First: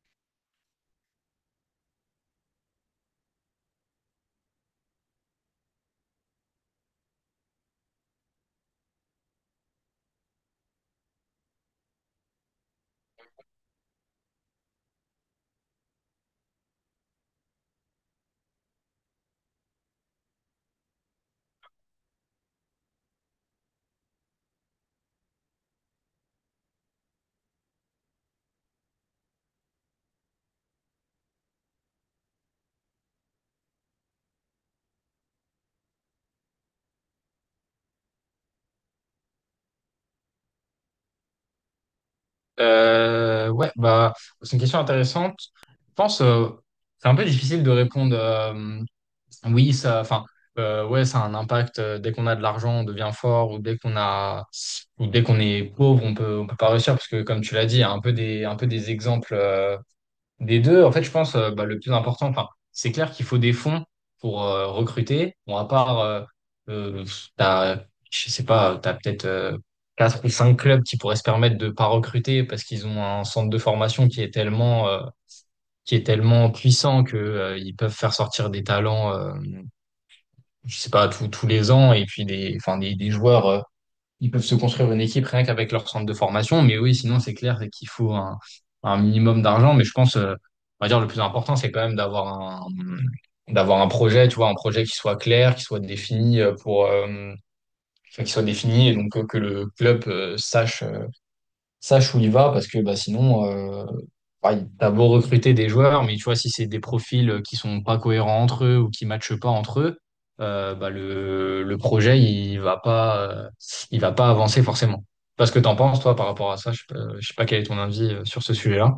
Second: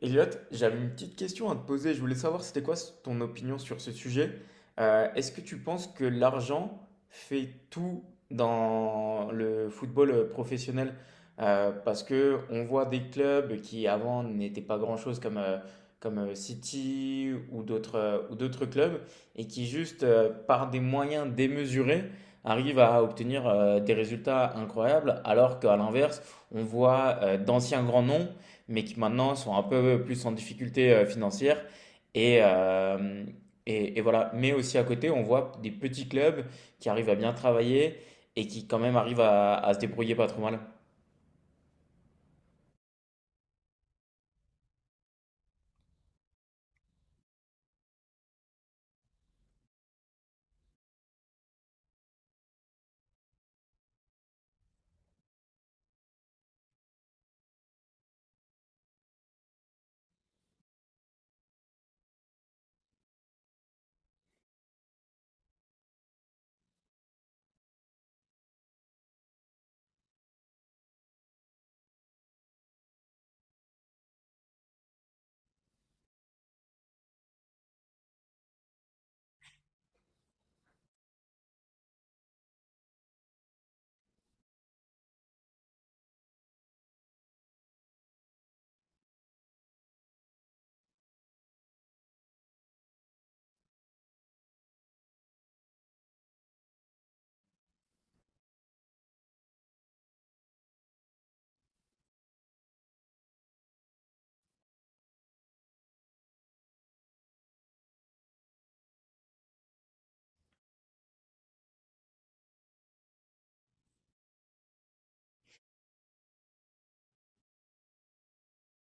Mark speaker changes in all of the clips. Speaker 1: Elliot, j'avais une petite question à te poser. Je voulais savoir c'était quoi ton opinion sur ce sujet. Est-ce que tu penses que l'argent fait tout dans le football professionnel? Parce que on voit des clubs qui avant n'étaient pas grand-chose comme City ou d'autres clubs et qui juste par des moyens démesurés arrivent à obtenir des résultats incroyables alors qu'à l'inverse on voit d'anciens grands noms mais qui maintenant sont un peu plus en difficulté financière. Et, euh, et voilà. Mais aussi à côté, on voit des petits clubs qui arrivent à bien travailler et qui quand même arrivent à se débrouiller pas trop mal.
Speaker 2: Ouais, bah, c'est une question intéressante. Je pense, c'est un peu difficile de répondre, oui, ça, enfin, ouais, ça a un impact. Dès qu'on a de l'argent, on devient fort, ou dès qu'on a, ou dès qu'on est pauvre, On peut pas réussir, parce que, comme tu l'as dit, il y a un peu des exemples. Des deux, en fait, je pense, bah, le plus important, enfin, c'est clair qu'il faut des fonds pour recruter. Bon, à part, euh, t'as, je sais pas, t'as peut-être quatre ou cinq clubs qui pourraient se permettre de pas recruter parce qu'ils ont un centre de formation qui est tellement puissant que ils peuvent faire sortir des talents, je sais pas, tous les ans, et puis des, enfin, des joueurs. Ils peuvent se construire une équipe rien qu'avec leur centre de formation. Mais oui, sinon, c'est clair, c'est qu'il faut un minimum d'argent. Mais je pense, on va dire, le plus important, c'est quand même un, d'avoir un projet, tu vois, un projet qui soit clair, qui soit défini pour, enfin, qui soit défini, et donc que le club sache où il va, parce que bah, sinon, t'as beau recruter des joueurs, mais tu vois, si c'est des profils qui sont pas cohérents entre eux ou qui matchent pas entre eux, bah, le projet, il va pas avancer forcément. Parce que t'en penses, toi, par rapport à ça, je sais pas quel est ton avis sur ce sujet-là.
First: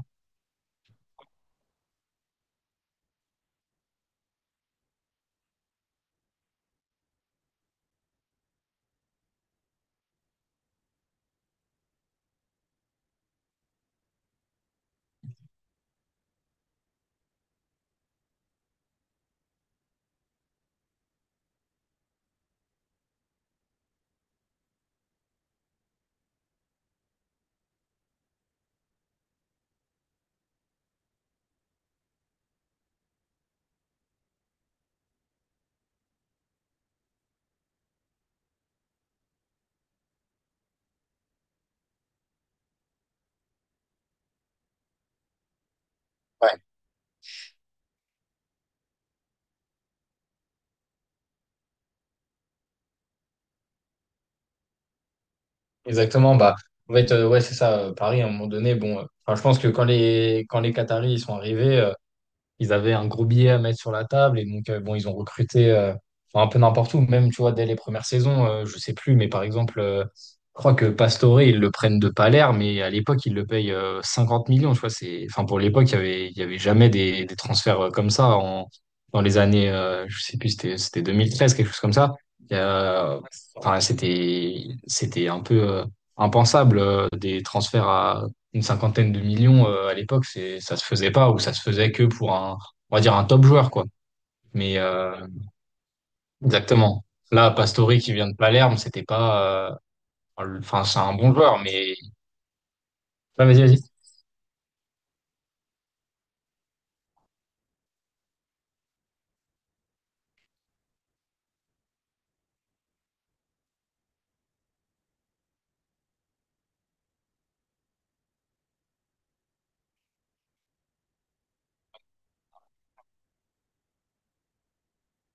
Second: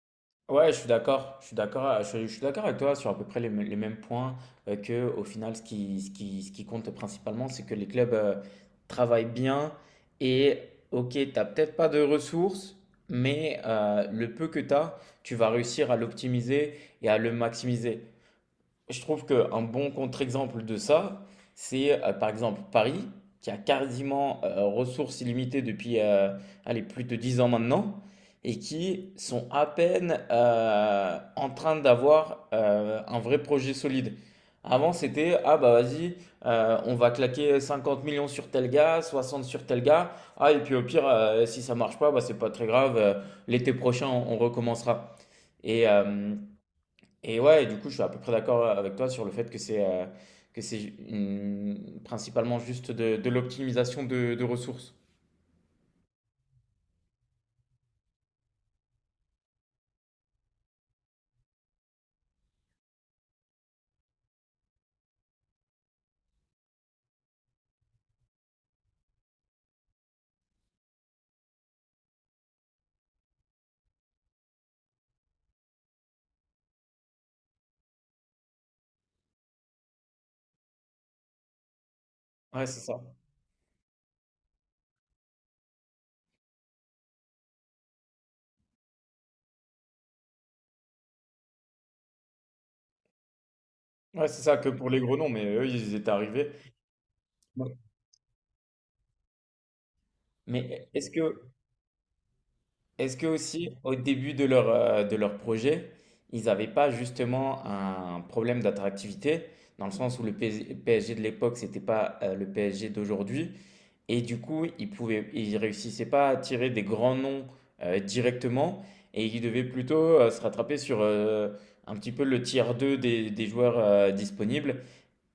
Speaker 1: Ouais, je suis d'accord. Je suis d'accord. Je suis d'accord avec toi sur à peu près les mêmes points que au final, ce qui compte principalement, c'est que les clubs travaillent bien et ok, t'as peut-être pas de ressources, mais le peu que t'as, tu vas réussir à l'optimiser et à le maximiser. Je trouve qu'un bon contre-exemple de ça, c'est par exemple Paris, qui a quasiment ressources illimitées depuis allez, plus de 10 ans maintenant, et qui sont à peine en train d'avoir un vrai projet solide. Avant, c'était, ah bah vas-y, on va claquer 50 millions sur tel gars, 60 sur tel gars, ah et puis au pire, si ça marche pas, bah c'est pas très grave, l'été prochain, on recommencera. Et, euh,
Speaker 2: Ouais,
Speaker 1: et ouais, du coup, je suis à peu près d'accord avec toi sur le fait que c'est principalement juste de l'optimisation de ressources.
Speaker 2: exactement. Bah, en fait, ouais, c'est ça. Paris, à un moment donné, bon, enfin, je pense que quand quand les Qataris, ils sont arrivés, ils avaient un gros billet à mettre sur la table, et donc bon, ils ont recruté enfin, un peu n'importe où, même tu vois dès les premières saisons, je sais plus, mais par exemple, je crois que Pastore, ils le prennent de Palerme, mais à l'époque ils le payent 50 millions, tu vois, c'est, enfin, pour l'époque, il y avait jamais des transferts comme ça, en dans les années, je sais plus, c'était 2013, quelque chose comme ça. Et,
Speaker 1: Ouais, c'est ça.
Speaker 2: euh, enfin, c'était un peu impensable, des transferts à une cinquantaine de millions à l'époque, c'est, ça se faisait pas, ou ça se faisait que pour un, on va dire, un top joueur, quoi.
Speaker 1: Ouais, c'est ça que
Speaker 2: Mais
Speaker 1: pour les gros noms, mais eux, ils étaient arrivés.
Speaker 2: exactement. Là,
Speaker 1: Ouais.
Speaker 2: Pastore qui vient de Palerme, c'était pas, enfin
Speaker 1: Mais
Speaker 2: c'est
Speaker 1: est-ce
Speaker 2: un bon
Speaker 1: que,
Speaker 2: joueur, mais...
Speaker 1: est-ce que
Speaker 2: Ah, vas-y,
Speaker 1: aussi,
Speaker 2: vas-y.
Speaker 1: au début de leur projet, ils n'avaient pas justement un problème d'attractivité, dans le sens où le PSG de l'époque, c'était pas le PSG d'aujourd'hui, et du coup, il réussissait pas à tirer des grands noms directement et il devait plutôt se rattraper sur un petit peu le tiers 2 des joueurs disponibles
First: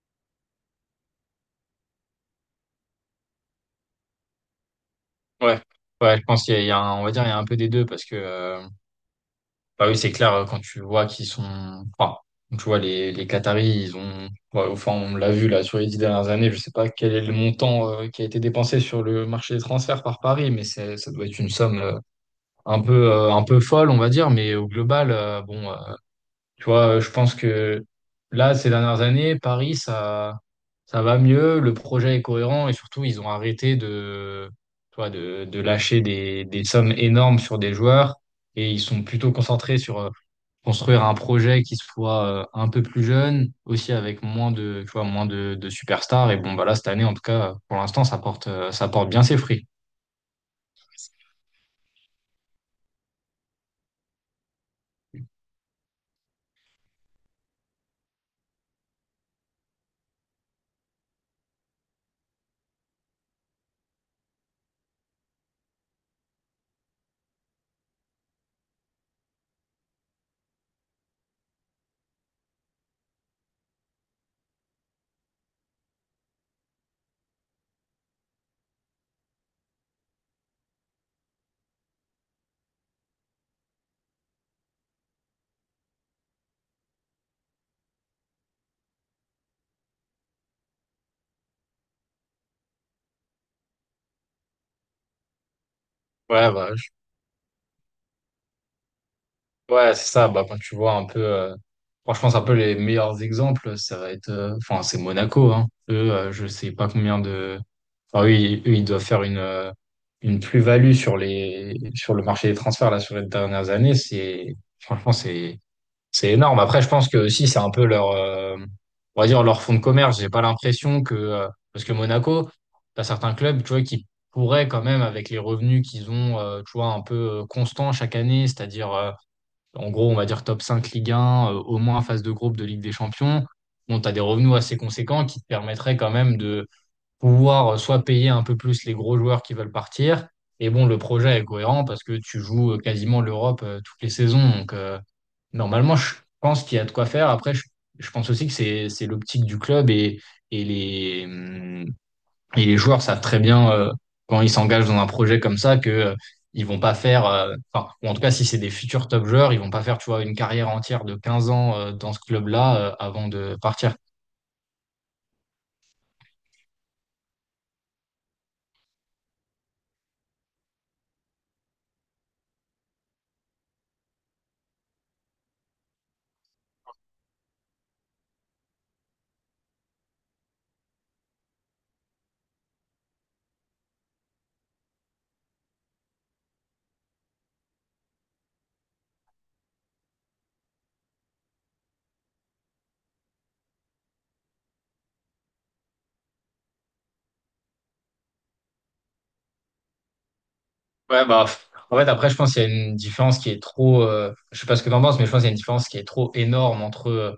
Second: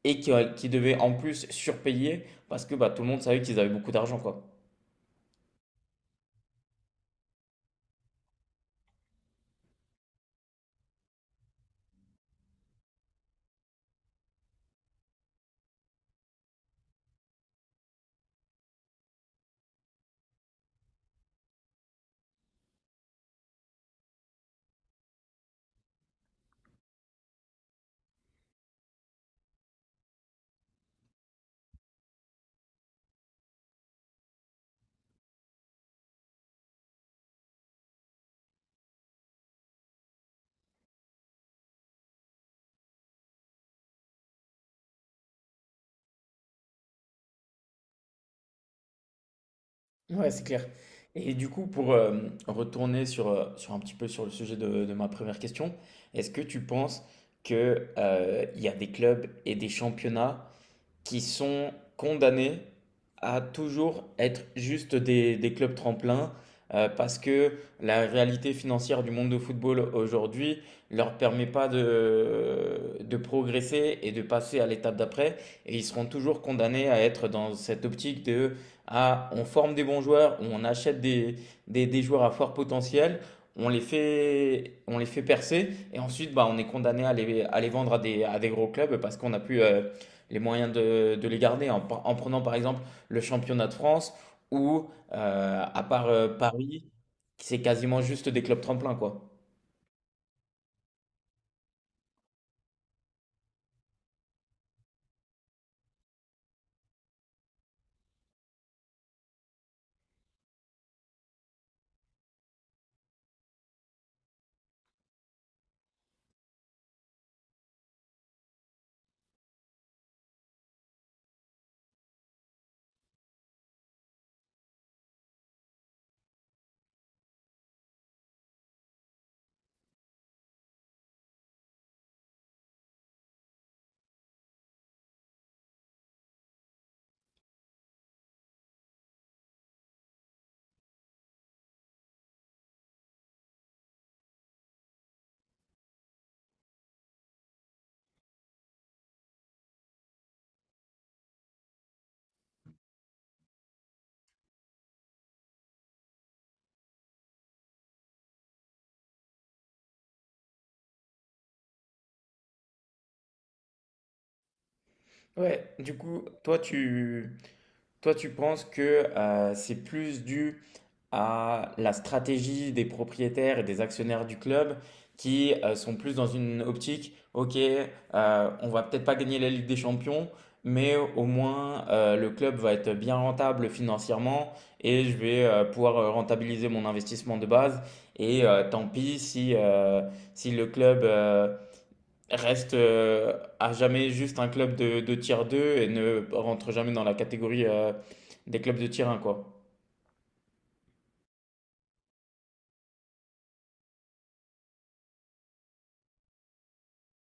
Speaker 1: et qui devait en plus surpayer parce que bah, tout le monde savait qu'ils avaient beaucoup d'argent, quoi.
Speaker 2: Ouais, ouais, je pense qu'il y a, il y a un- on va dire, il y a un peu des deux, parce que, bah oui, c'est clair, quand tu vois qu'ils sont, enfin, tu vois les Qataris, ils ont, ouais, enfin on l'a vu là sur les 10 dernières années, je sais pas quel est le montant qui a été dépensé sur le marché des transferts par Paris, mais c'est, ça doit être une somme. Un peu folle, on va dire, mais au global, bon, tu vois, je pense que là, ces dernières années, Paris, ça va mieux, le projet est cohérent, et surtout, ils ont arrêté de, tu vois, de lâcher des sommes énormes sur des joueurs, et ils sont plutôt concentrés sur construire un projet qui soit un peu plus jeune, aussi avec moins de, tu vois, moins de superstars. Et bon, bah là, cette année, en tout cas, pour l'instant, ça porte bien ses fruits.
Speaker 1: Ouais, c'est clair. Et du coup, pour retourner sur un petit peu sur le sujet de ma première question, est-ce que tu penses que il y a des clubs et des championnats qui sont condamnés à toujours être juste des clubs tremplins parce que la réalité financière du monde de football aujourd'hui leur permet pas de progresser et de passer à l'étape d'après et ils seront toujours condamnés à être dans cette optique de ah, on forme des bons joueurs ou on achète des joueurs à fort potentiel, on les fait percer et ensuite bah, on est condamné à les vendre à des gros clubs parce qu'on a plus les moyens de les garder en prenant par exemple le championnat de France ou à part
Speaker 2: Ouais, bah,
Speaker 1: Paris, c'est quasiment juste des clubs tremplins quoi.
Speaker 2: ouais, c'est ça. Bah, quand tu vois un peu, franchement, c'est un peu les meilleurs exemples. Ça va être, enfin, c'est Monaco, hein. Eux, je sais pas combien de. Enfin, oui, eux, ils doivent faire une plus-value sur le marché des transferts là sur les dernières années. C'est, franchement, c'est énorme. Après, je pense que aussi, c'est un peu leur, on va dire, leur fonds de commerce. J'ai pas l'impression que, parce que Monaco, t'as certains clubs, tu vois, qui pourraient quand même avec les revenus qu'ils ont, tu vois, un peu constants chaque année, c'est-à-dire en gros, on va dire top 5 Ligue un, au moins phase de groupe de Ligue des Champions. Bon, tu as des revenus assez conséquents qui te permettraient quand même de pouvoir, soit payer un peu plus les gros joueurs qui veulent partir. Et bon, le projet est cohérent parce que tu joues quasiment l'Europe toutes les saisons. Donc, normalement, je pense qu'il y a de quoi faire. Après, je pense aussi que c'est l'optique du club, et les, hum, et les joueurs savent très bien quand ils s'engagent dans un projet comme ça que ils vont pas faire, enfin, ou en tout cas si c'est des futurs top joueurs, ils vont pas faire, tu vois, une carrière entière de 15 ans dans ce club-là avant de partir.
Speaker 1: Ouais, du coup, toi tu penses que c'est plus dû à la stratégie des propriétaires et des actionnaires du club qui sont plus dans une optique, ok, on va peut-être pas gagner la Ligue des Champions, mais au moins le club va être bien rentable financièrement et je vais pouvoir rentabiliser mon investissement de base. Et tant pis si le club reste à jamais juste un club de tier 2 et ne rentre jamais dans la catégorie des clubs de tier un quoi.
Speaker 2: Ouais, bah, en fait, après, je pense qu'il y a une différence qui est trop, je sais pas ce que t'en penses, mais je pense qu'il y a une différence qui est trop énorme entre,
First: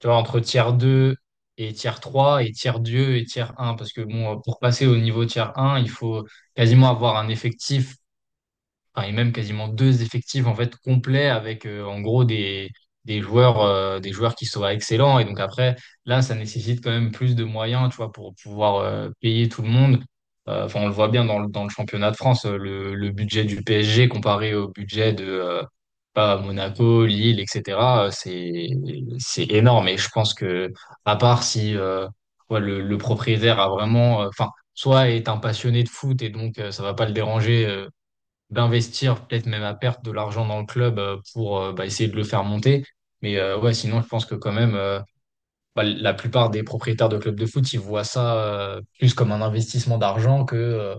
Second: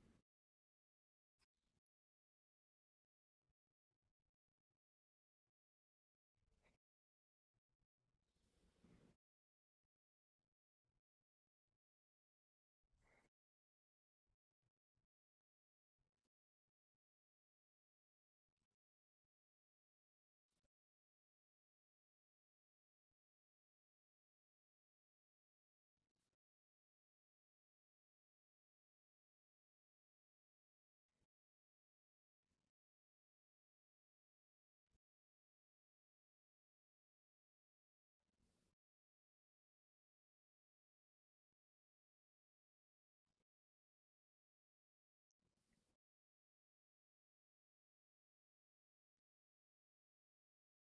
Speaker 2: tu vois, entre tiers 2 et tiers trois, et tiers 2 et tiers un, parce que bon, pour passer au niveau tiers un, il faut quasiment avoir un effectif, enfin, et même quasiment deux effectifs en fait complets avec en gros des joueurs qui soient excellents, et donc après, là ça nécessite quand même plus de moyens, tu vois, pour pouvoir payer tout le monde. Enfin, on le voit bien dans le championnat de France, le budget du PSG comparé au budget de pas Monaco, Lille, etc., c'est énorme, et je pense que à part si ouais, le propriétaire a vraiment enfin soit est un passionné de foot, et donc ça va pas le déranger d'investir peut-être même à perte de l'argent dans le club pour bah, essayer de le faire monter. Mais ouais, sinon, je pense que quand même, bah, la plupart des propriétaires de clubs de foot, ils voient ça plus comme un investissement d'argent que,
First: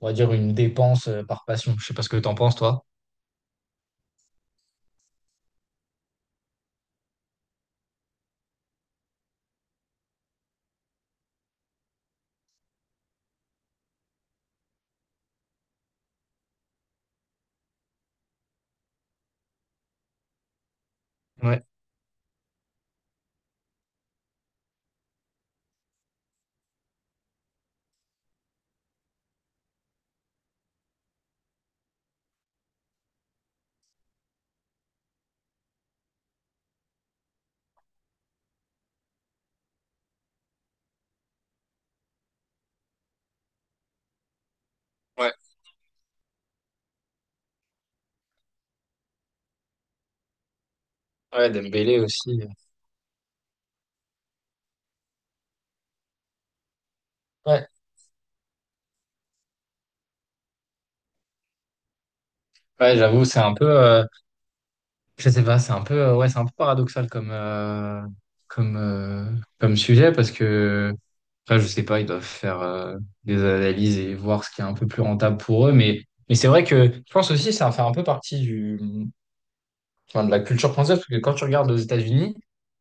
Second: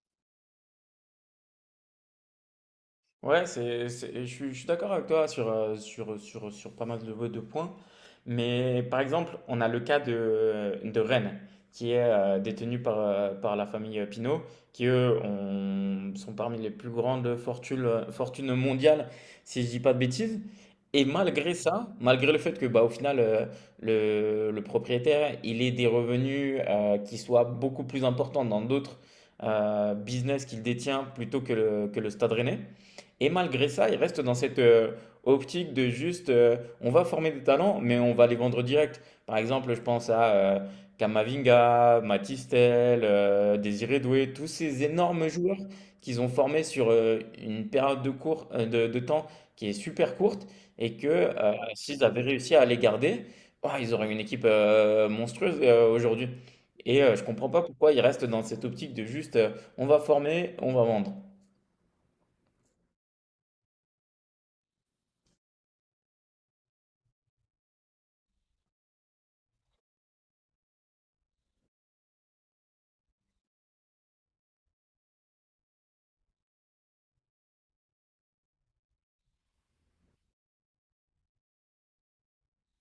Speaker 2: on va dire, une dépense par passion. Je sais pas ce que t'en penses, toi.
Speaker 1: Ouais, et je suis d'accord avec toi sur pas mal de points. Mais par exemple, on a le cas de Rennes, qui est détenu par la famille Pinault, qui eux sont parmi les plus grandes fortunes mondiales, si je dis pas de bêtises. Et malgré
Speaker 2: Ouais,
Speaker 1: ça, malgré le fait que bah, au final, le propriétaire, il ait des revenus qui soient beaucoup plus importants dans d'autres business qu'il détient plutôt que le Stade Rennais. Et malgré ça, ils restent dans cette optique de juste, on va former des talents, mais on va les vendre direct. Par exemple, je pense à Kamavinga, Matistel, Désiré Doué, tous ces énormes
Speaker 2: ouais,
Speaker 1: joueurs qu'ils ont formés sur une période de temps qui est super courte et que
Speaker 2: ouais,
Speaker 1: euh,
Speaker 2: Dembélé
Speaker 1: s'ils avaient
Speaker 2: aussi.
Speaker 1: réussi à les garder, oh, ils auraient une équipe monstrueuse aujourd'hui. Et je comprends pas
Speaker 2: Ouais,
Speaker 1: pourquoi ils restent dans cette optique de juste, on va former, on va vendre.
Speaker 2: ouais, j'avoue, c'est un peu... Je sais pas, c'est un peu, ouais, c'est un peu paradoxal comme, comme, euh, comme sujet, parce que après, je sais pas, ils doivent faire des analyses et voir ce qui est un peu plus rentable pour eux. Mais c'est vrai que je pense aussi que ça fait un peu partie du, enfin, de la culture française, parce que quand tu regardes aux États-Unis,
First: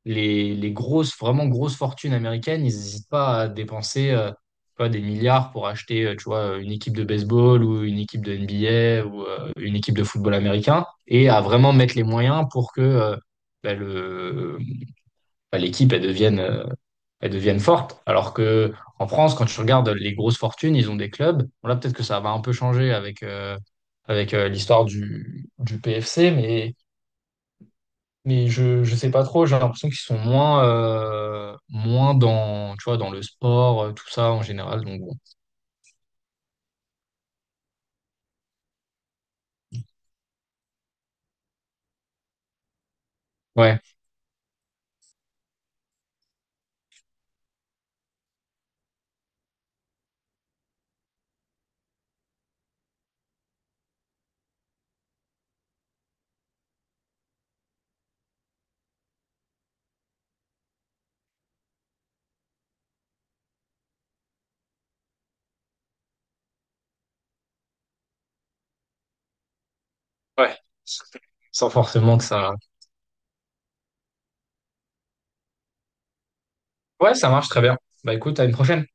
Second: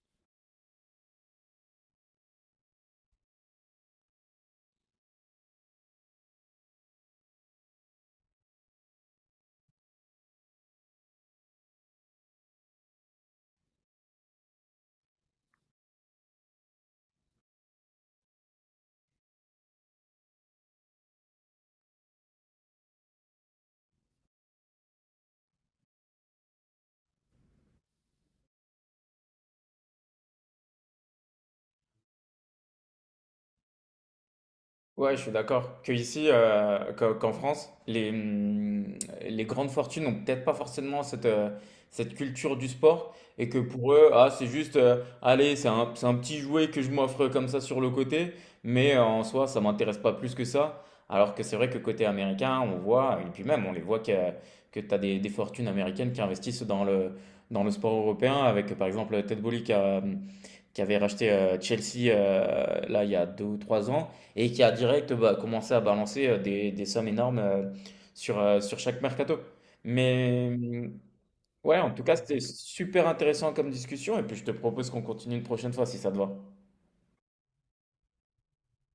Speaker 2: les grosses, vraiment grosses fortunes américaines, ils n'hésitent pas à dépenser tu vois, des milliards pour acheter tu vois, une équipe de baseball, ou une équipe de NBA, ou une équipe de football américain, et à vraiment mettre les moyens pour que bah, l'équipe elle devienne forte. Alors que en France, quand tu regardes les grosses fortunes, ils ont des clubs. Bon, là, peut-être que ça va un peu changer avec, l'histoire du PFC, mais mais je sais pas trop, j'ai l'impression qu'ils sont moins, moins dans, tu vois, dans le sport, tout ça en général. Donc bon.
Speaker 1: Ouais, je suis d'accord. Que ici, qu'en France, les grandes fortunes n'ont peut-être pas forcément cette culture du sport et que
Speaker 2: Ouais,
Speaker 1: pour eux, ah, c'est juste, allez, c'est un petit jouet que je m'offre comme ça sur le côté, mais en soi, ça m'intéresse pas plus que ça. Alors que c'est vrai que côté américain, on voit, et puis même, on les voit que tu as des fortunes américaines qui investissent dans le sport européen, avec par exemple Ted Bolly qui avait racheté Chelsea là il y a 2 ou 3 ans et qui a direct bah, commencé à balancer des sommes énormes sur chaque mercato. Mais
Speaker 2: ouais. Sans
Speaker 1: ouais, en tout cas,
Speaker 2: forcément que
Speaker 1: c'était
Speaker 2: ça.
Speaker 1: super intéressant comme discussion et puis je te propose qu'on continue une prochaine fois si ça te va.
Speaker 2: Ouais, ça marche très bien. Bah écoute, à une prochaine.